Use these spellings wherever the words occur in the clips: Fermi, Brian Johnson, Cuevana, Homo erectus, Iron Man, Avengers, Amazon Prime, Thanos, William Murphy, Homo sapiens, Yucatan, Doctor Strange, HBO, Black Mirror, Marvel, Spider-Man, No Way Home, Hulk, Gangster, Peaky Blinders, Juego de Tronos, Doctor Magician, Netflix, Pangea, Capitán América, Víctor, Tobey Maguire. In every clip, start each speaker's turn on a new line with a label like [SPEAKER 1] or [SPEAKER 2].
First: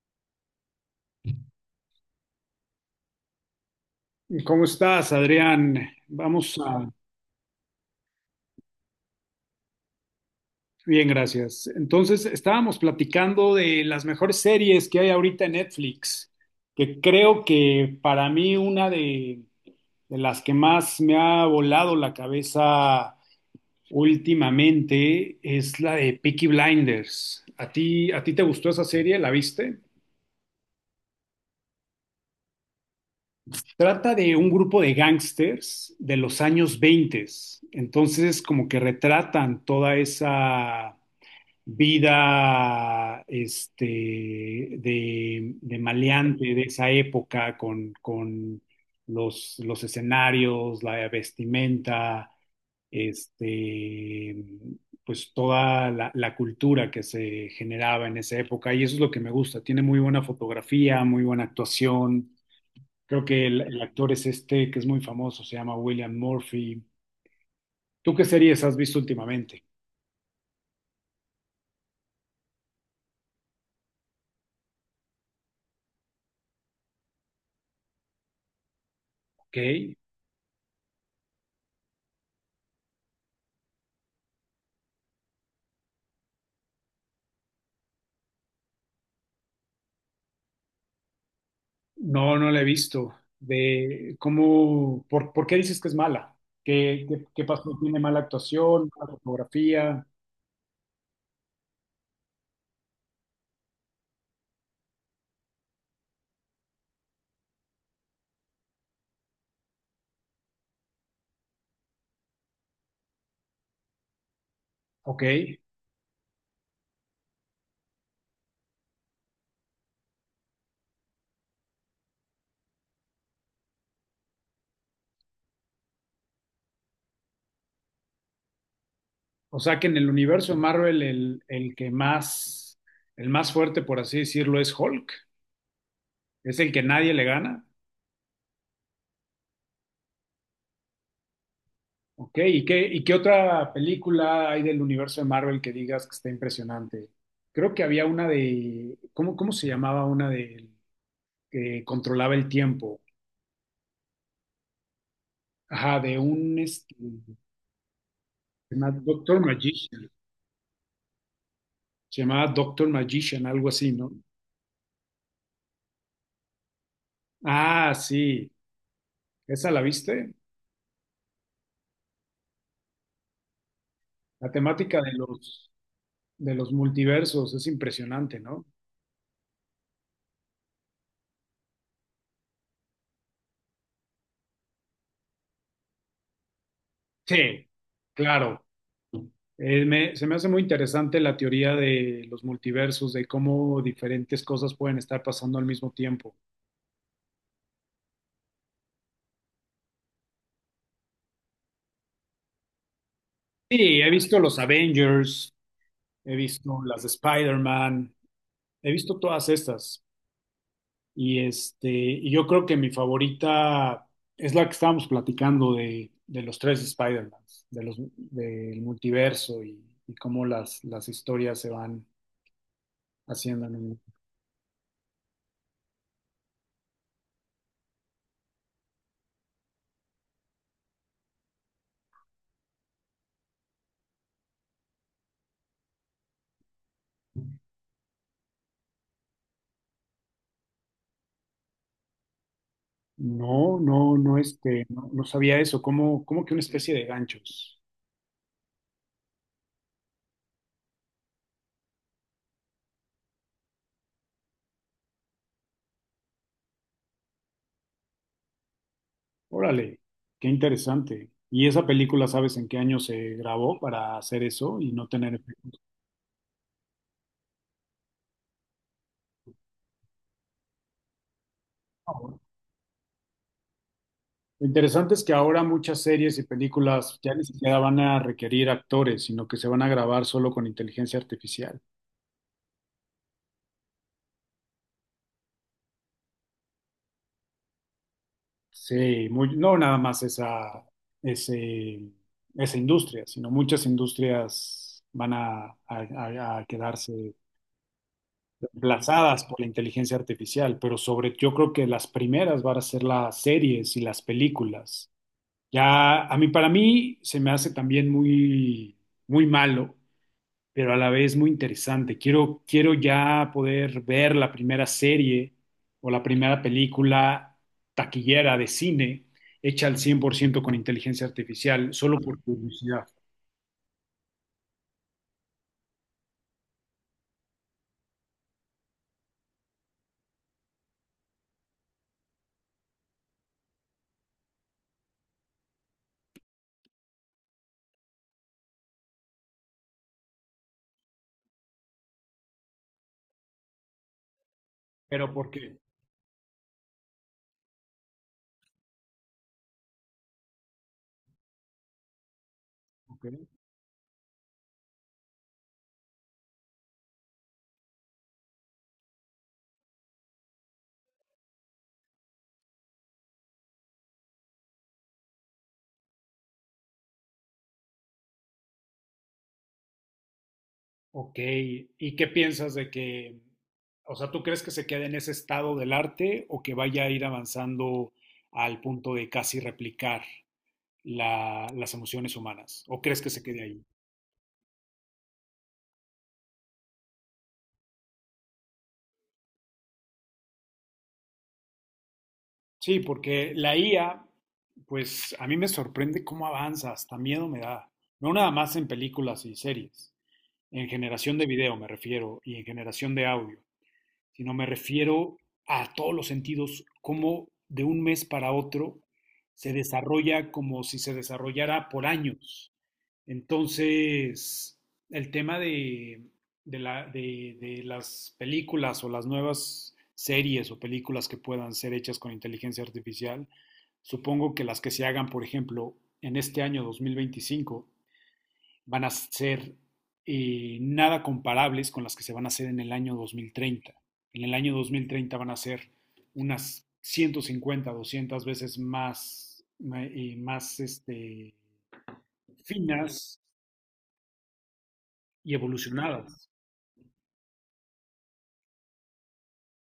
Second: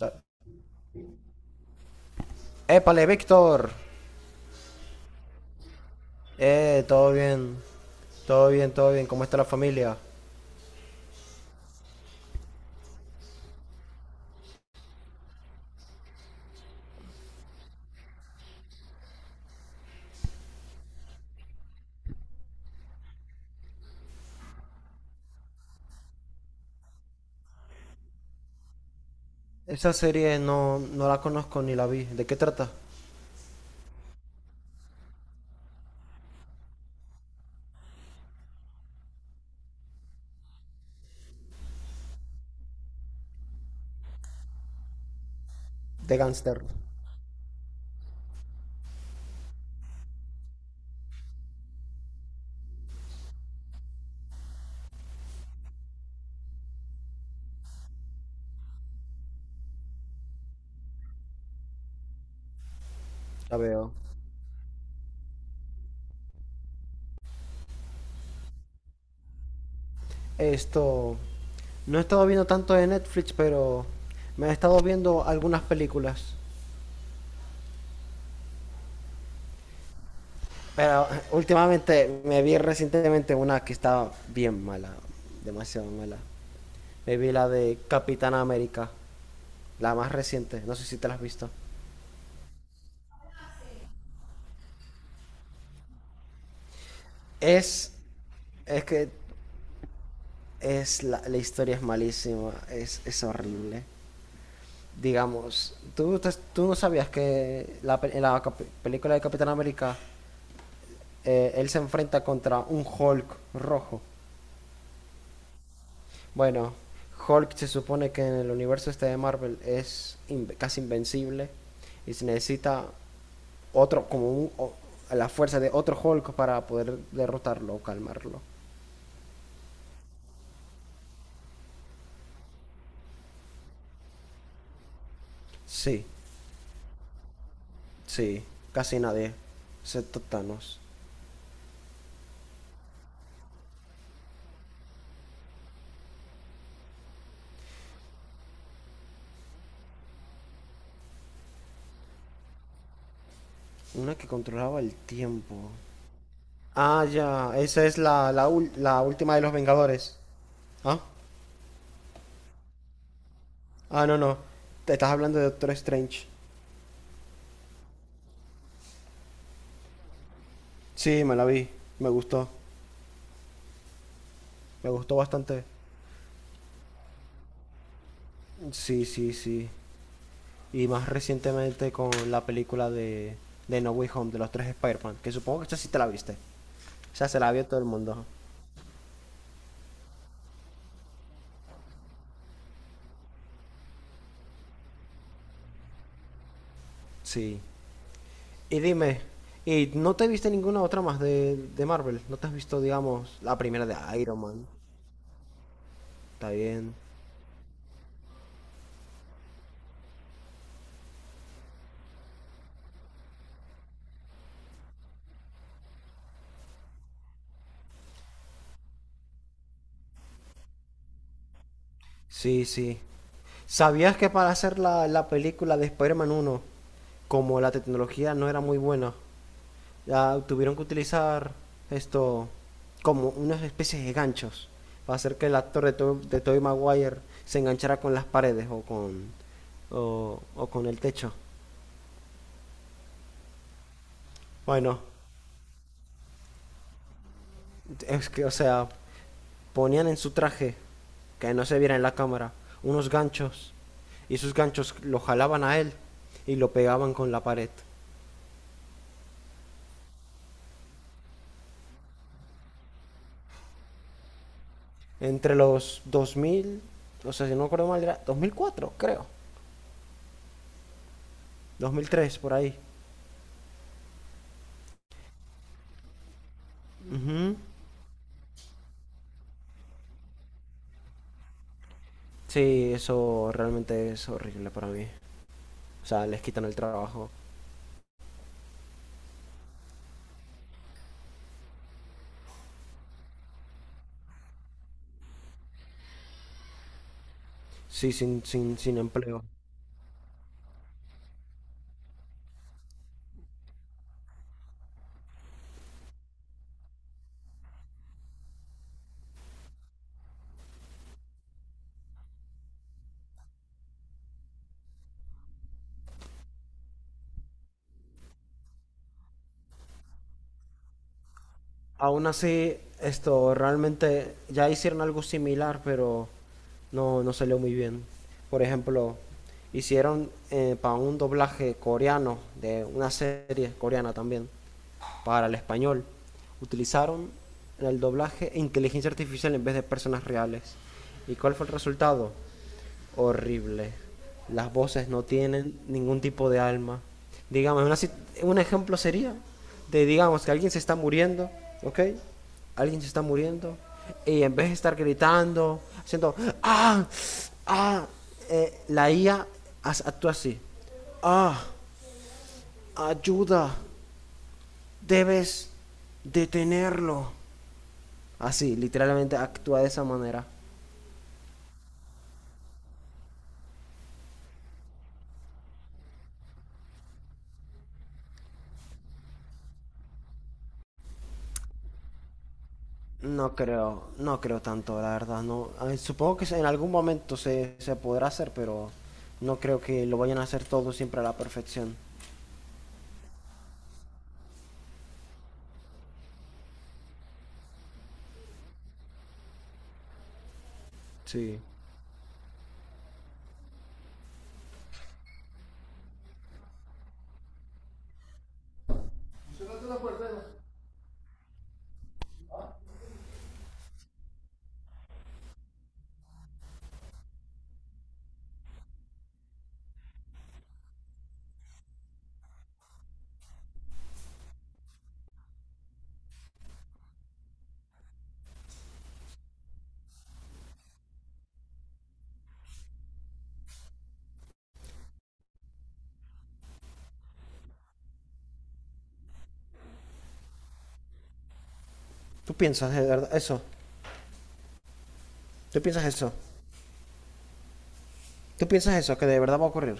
[SPEAKER 1] Eh, Épale, Víctor.
[SPEAKER 2] ¿Cómo estás, Adrián?
[SPEAKER 1] Todo bien. Todo bien, todo bien. ¿Cómo está la familia?
[SPEAKER 2] Bien, gracias. Entonces, estábamos platicando de las mejores series que hay ahorita en Netflix, que creo que para mí de las que más me ha volado la cabeza últimamente es la de Peaky Blinders. ¿A ti te gustó esa serie? ¿La viste?
[SPEAKER 1] Esa serie no, no la conozco ni la vi. ¿De qué trata?
[SPEAKER 2] Trata de un grupo de gángsters de los años 20. Entonces, como que retratan toda esa vida de
[SPEAKER 1] De
[SPEAKER 2] maleante de
[SPEAKER 1] Gangster.
[SPEAKER 2] esa época con los escenarios, la vestimenta, este, pues toda la cultura que se generaba en esa época. Y eso es lo que me gusta. Tiene muy buena fotografía, muy buena actuación. Creo que
[SPEAKER 1] La
[SPEAKER 2] el
[SPEAKER 1] veo.
[SPEAKER 2] actor es este que es muy famoso, se llama William Murphy. ¿Tú qué series has visto últimamente?
[SPEAKER 1] Esto. No he estado viendo tanto de Netflix, pero me he estado viendo algunas películas.
[SPEAKER 2] Ok.
[SPEAKER 1] Pero últimamente me vi recientemente una que estaba bien mala. Demasiado mala. Me vi la de Capitán América. La más reciente. No sé si te la has visto.
[SPEAKER 2] No, no la he visto. ¿Por qué dices que es mala? ¿Qué pasó?
[SPEAKER 1] Es
[SPEAKER 2] ¿Tiene mala
[SPEAKER 1] Es
[SPEAKER 2] actuación,
[SPEAKER 1] que
[SPEAKER 2] mala fotografía?
[SPEAKER 1] es la historia es malísima, es horrible. Digamos, ¿tú, tú no sabías que en la película de Capitán América él se enfrenta contra un Hulk rojo?
[SPEAKER 2] Ok.
[SPEAKER 1] Bueno, Hulk se supone que en el universo este de Marvel es casi invencible y se necesita otro, como un- o- la fuerza de otro Hulk para poder derrotarlo o calmarlo.
[SPEAKER 2] O sea que en el universo Marvel el que más, el más fuerte, por así decirlo, es Hulk.
[SPEAKER 1] Sí,
[SPEAKER 2] Es el que nadie le gana.
[SPEAKER 1] sí, casi nadie, excepto Thanos.
[SPEAKER 2] Ok. ¿Y qué otra película hay del universo de Marvel que digas que está impresionante? Creo que había una de, ¿cómo se llamaba una de que controlaba el tiempo?
[SPEAKER 1] Una que controlaba el tiempo.
[SPEAKER 2] Ajá.
[SPEAKER 1] Ah, ya. Esa es
[SPEAKER 2] Se llama
[SPEAKER 1] la última
[SPEAKER 2] Doctor
[SPEAKER 1] de los
[SPEAKER 2] Magician.
[SPEAKER 1] Vengadores. ¿Ah?
[SPEAKER 2] Se llamaba Doctor Magician, algo así,
[SPEAKER 1] Ah,
[SPEAKER 2] ¿no?
[SPEAKER 1] no, no. Te estás hablando de Doctor Strange.
[SPEAKER 2] Ah, sí. ¿Esa la viste?
[SPEAKER 1] Sí, me la vi. Me gustó.
[SPEAKER 2] La
[SPEAKER 1] Me
[SPEAKER 2] temática de
[SPEAKER 1] gustó bastante.
[SPEAKER 2] los, de los multiversos es impresionante, ¿no?
[SPEAKER 1] Sí, sí, sí. Y más recientemente con la película de No Way Home, de los tres Spider-Man. Que supongo que esta sí te la viste. O sea, se la vio
[SPEAKER 2] Sí,
[SPEAKER 1] todo el mundo.
[SPEAKER 2] claro. Se me hace muy interesante la teoría de los multiversos, de cómo diferentes cosas pueden estar pasando al mismo tiempo.
[SPEAKER 1] Sí. Y dime, ¿y no te viste ninguna otra más de Marvel? ¿No te has visto, digamos, la primera de
[SPEAKER 2] Sí, he visto
[SPEAKER 1] Iron
[SPEAKER 2] los
[SPEAKER 1] Man?
[SPEAKER 2] Avengers, he
[SPEAKER 1] Está
[SPEAKER 2] visto
[SPEAKER 1] bien.
[SPEAKER 2] las de Spider-Man, he visto todas estas. Y yo creo que mi favorita es la que estábamos platicando de los tres Spider-Mans, del multiverso y cómo las historias se van
[SPEAKER 1] Sí, sí.
[SPEAKER 2] haciendo.
[SPEAKER 1] ¿Sabías que para hacer la película de Spider-Man 1, como la tecnología no era muy buena, ya tuvieron que utilizar esto como unas especies de ganchos para hacer que el actor de Tobey Maguire se enganchara con las paredes o con el techo?
[SPEAKER 2] No, no, no,
[SPEAKER 1] Bueno,
[SPEAKER 2] no, no sabía eso, como que una especie de ganchos.
[SPEAKER 1] es que, o sea, ponían en su traje, que no se viera en la cámara, unos ganchos y esos ganchos lo jalaban a él y lo pegaban con la pared.
[SPEAKER 2] Órale, qué interesante. ¿Y esa película sabes en qué año se grabó para hacer eso y no tener
[SPEAKER 1] Entre
[SPEAKER 2] efecto?
[SPEAKER 1] los 2000, o sea, si no recuerdo mal, era 2004, creo. 2003, por ahí.
[SPEAKER 2] Lo interesante es que ahora muchas series y películas ya ni
[SPEAKER 1] Ujú.
[SPEAKER 2] siquiera van a requerir actores, sino que se van a grabar solo con inteligencia artificial.
[SPEAKER 1] Sí, eso realmente es horrible para mí. O sea, les quitan el trabajo.
[SPEAKER 2] Sí, no nada más esa, ese- esa industria, sino muchas industrias van a quedarse
[SPEAKER 1] Sí, sin
[SPEAKER 2] reemplazadas
[SPEAKER 1] empleo.
[SPEAKER 2] por la inteligencia artificial, pero sobre, yo creo que las primeras van a ser las series y las películas. Ya, para mí, se me hace también muy, muy malo pero a la vez muy interesante. Quiero ya poder ver la primera serie o la primera película taquillera de cine hecha al 100% con inteligencia artificial, solo
[SPEAKER 1] Aún
[SPEAKER 2] por
[SPEAKER 1] así,
[SPEAKER 2] curiosidad.
[SPEAKER 1] esto realmente ya hicieron algo similar, pero no, no salió muy bien. Por ejemplo, hicieron para un doblaje coreano de una serie coreana también, para el español. Utilizaron en el doblaje inteligencia artificial en vez de personas reales. ¿Y cuál fue el resultado? Horrible. Las voces no
[SPEAKER 2] ¿Pero por qué?
[SPEAKER 1] tienen ningún tipo de alma. Digamos, una un ejemplo sería de, digamos, que alguien se está muriendo, ¿ok? Alguien se está
[SPEAKER 2] Ok.
[SPEAKER 1] muriendo y en vez de estar gritando, haciendo, ah, ah, la IA actúa así. Ah, ayuda, debes detenerlo. Así, literalmente actúa de esa manera.
[SPEAKER 2] Ok. ¿Y qué piensas o sea, tú crees que se quede en ese estado del arte o que vaya a ir avanzando al punto de casi replicar las emociones humanas? ¿O crees que se
[SPEAKER 1] No
[SPEAKER 2] quede ahí?
[SPEAKER 1] creo, no creo tanto, la verdad. No, ay, supongo que en algún momento se podrá hacer, pero no creo que lo vayan a hacer todo siempre a la perfección.
[SPEAKER 2] Sí, porque la IA, pues a mí me sorprende cómo avanza, hasta miedo me da. No nada más en películas y series, en generación de
[SPEAKER 1] Sí.
[SPEAKER 2] video me refiero y en generación de audio, sino me refiero a todos los sentidos, cómo de un mes para otro se desarrolla como si se desarrollara por años. Entonces, el tema de las películas o las nuevas series o películas que puedan ser hechas con inteligencia artificial, supongo que las que se hagan, por ejemplo, en este año 2025 van a ser nada comparables con las que se van a hacer en el año 2030. En el año 2030 van a ser unas 150 200 veces más, más
[SPEAKER 1] ¿Tú piensas de
[SPEAKER 2] finas,
[SPEAKER 1] verdad eso?
[SPEAKER 2] y
[SPEAKER 1] ¿Tú piensas eso?
[SPEAKER 2] evolucionadas.
[SPEAKER 1] ¿Tú piensas eso? Que de verdad va a ocurrir.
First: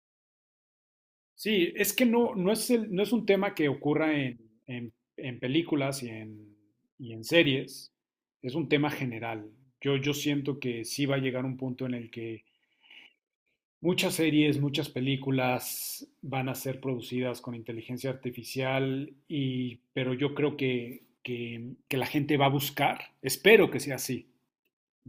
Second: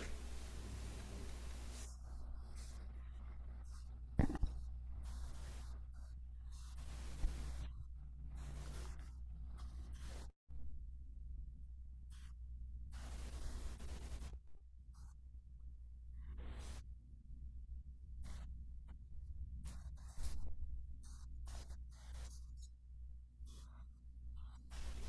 [SPEAKER 2] Sí, es que no es un tema que ocurra en, en películas y en series, es un tema general. Yo siento que sí va a llegar un punto en el que muchas series, muchas películas van a ser producidas con inteligencia artificial, pero yo creo que la gente va a buscar, espero que sea así,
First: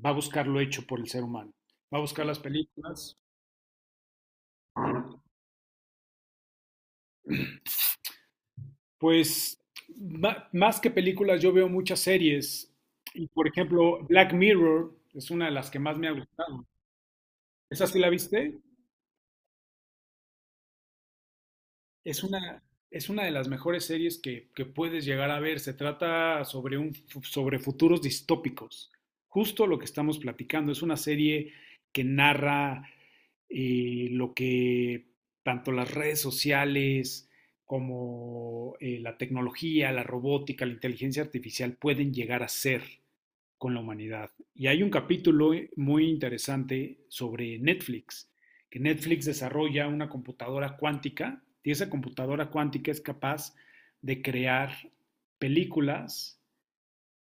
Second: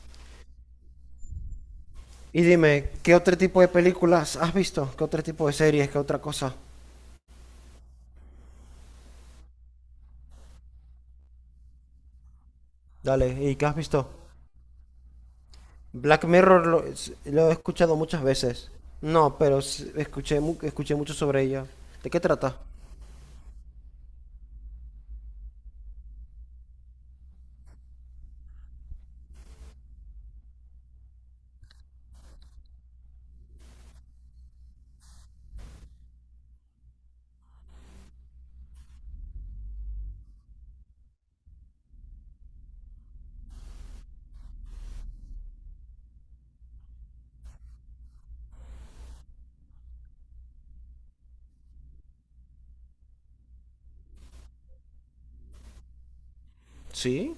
[SPEAKER 2] va a buscar lo hecho por el ser humano, va a buscar las
[SPEAKER 1] Y dime, ¿qué
[SPEAKER 2] películas.
[SPEAKER 1] otro tipo de películas has visto? ¿Qué otro tipo de series? ¿Qué otra cosa?
[SPEAKER 2] Pues más que películas, yo veo muchas series. Y por
[SPEAKER 1] Dale, ¿y qué has
[SPEAKER 2] ejemplo,
[SPEAKER 1] visto?
[SPEAKER 2] Black Mirror es una de las que más me ha
[SPEAKER 1] Black
[SPEAKER 2] gustado.
[SPEAKER 1] Mirror lo he
[SPEAKER 2] ¿Esa
[SPEAKER 1] escuchado
[SPEAKER 2] sí la
[SPEAKER 1] muchas
[SPEAKER 2] viste?
[SPEAKER 1] veces. No, pero escuché, escuché mucho sobre ella. ¿De qué
[SPEAKER 2] Es
[SPEAKER 1] trata?
[SPEAKER 2] una, es una de las mejores series que puedes llegar a ver. Se trata sobre futuros distópicos. Justo lo que estamos platicando. Es una serie que narra lo que tanto las redes sociales como la tecnología, la robótica, la inteligencia artificial pueden llegar a ser con la humanidad. Y hay un capítulo muy interesante sobre Netflix, que Netflix desarrolla una computadora cuántica y esa computadora cuántica es capaz de crear películas
[SPEAKER 1] ¿Sí?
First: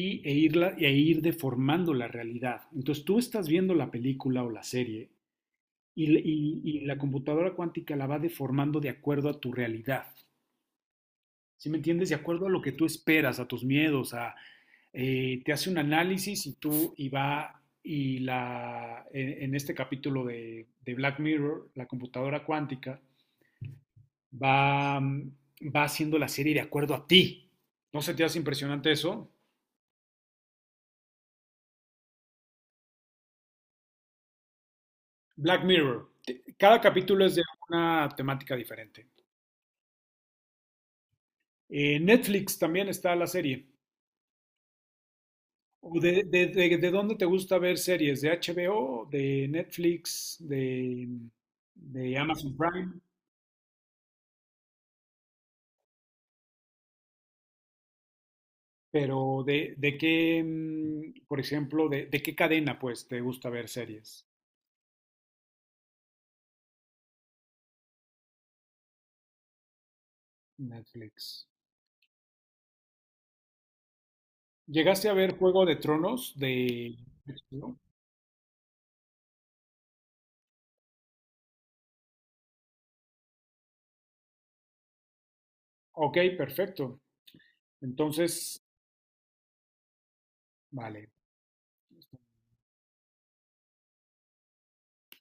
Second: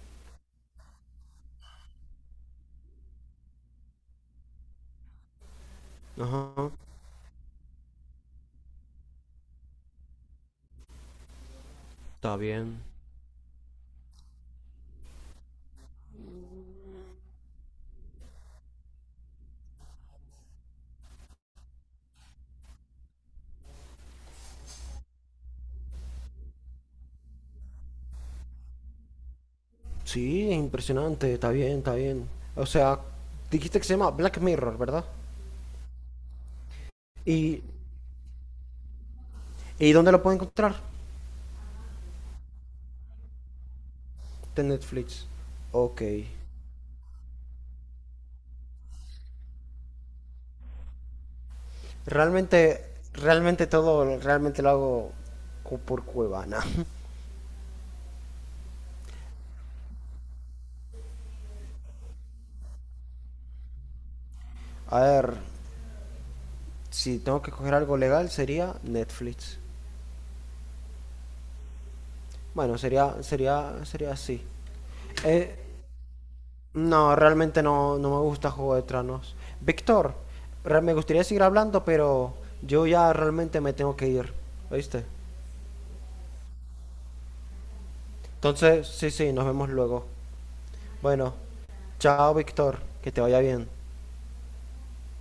[SPEAKER 2] e ir deformando la realidad. Entonces tú estás viendo la película o la serie y, y,
[SPEAKER 1] Ajá.
[SPEAKER 2] y la computadora cuántica la va deformando de acuerdo a tu realidad. ¿Sí me entiendes? De
[SPEAKER 1] Está
[SPEAKER 2] acuerdo a lo que
[SPEAKER 1] bien.
[SPEAKER 2] tú esperas, a tus miedos, te hace un análisis y tú y va y la, en este capítulo Black Mirror, la computadora cuántica, va haciendo la serie de acuerdo a ti. ¿No se te hace impresionante eso?
[SPEAKER 1] Sí, es impresionante, está bien, está bien. O sea, dijiste que se llama Black Mirror, ¿verdad?
[SPEAKER 2] Black Mirror, cada capítulo es de
[SPEAKER 1] ¿Y,
[SPEAKER 2] una temática diferente.
[SPEAKER 1] y dónde lo puedo encontrar?
[SPEAKER 2] Netflix también está la serie.
[SPEAKER 1] De Netflix.
[SPEAKER 2] ¿O
[SPEAKER 1] Ok.
[SPEAKER 2] de dónde te gusta ver series? ¿De HBO, de Netflix, de Amazon
[SPEAKER 1] Realmente,
[SPEAKER 2] Prime?
[SPEAKER 1] realmente todo, realmente lo hago por Cuevana.
[SPEAKER 2] ¿Pero por ejemplo, de qué cadena pues te gusta ver series?
[SPEAKER 1] A ver, si tengo que coger algo legal sería Netflix.
[SPEAKER 2] Netflix.
[SPEAKER 1] Bueno, sería así.
[SPEAKER 2] ¿Llegaste a ver
[SPEAKER 1] Eh,
[SPEAKER 2] Juego de Tronos de
[SPEAKER 1] No, realmente
[SPEAKER 2] HBO?
[SPEAKER 1] no, no me gusta Juego de Tronos. Víctor, me gustaría seguir hablando, pero yo ya realmente me tengo que ir, ¿oíste?
[SPEAKER 2] Ok, perfecto. Entonces,
[SPEAKER 1] Entonces, sí, sí, nos vemos luego.
[SPEAKER 2] vale.
[SPEAKER 1] Bueno, chao, Víctor, que te vaya bien.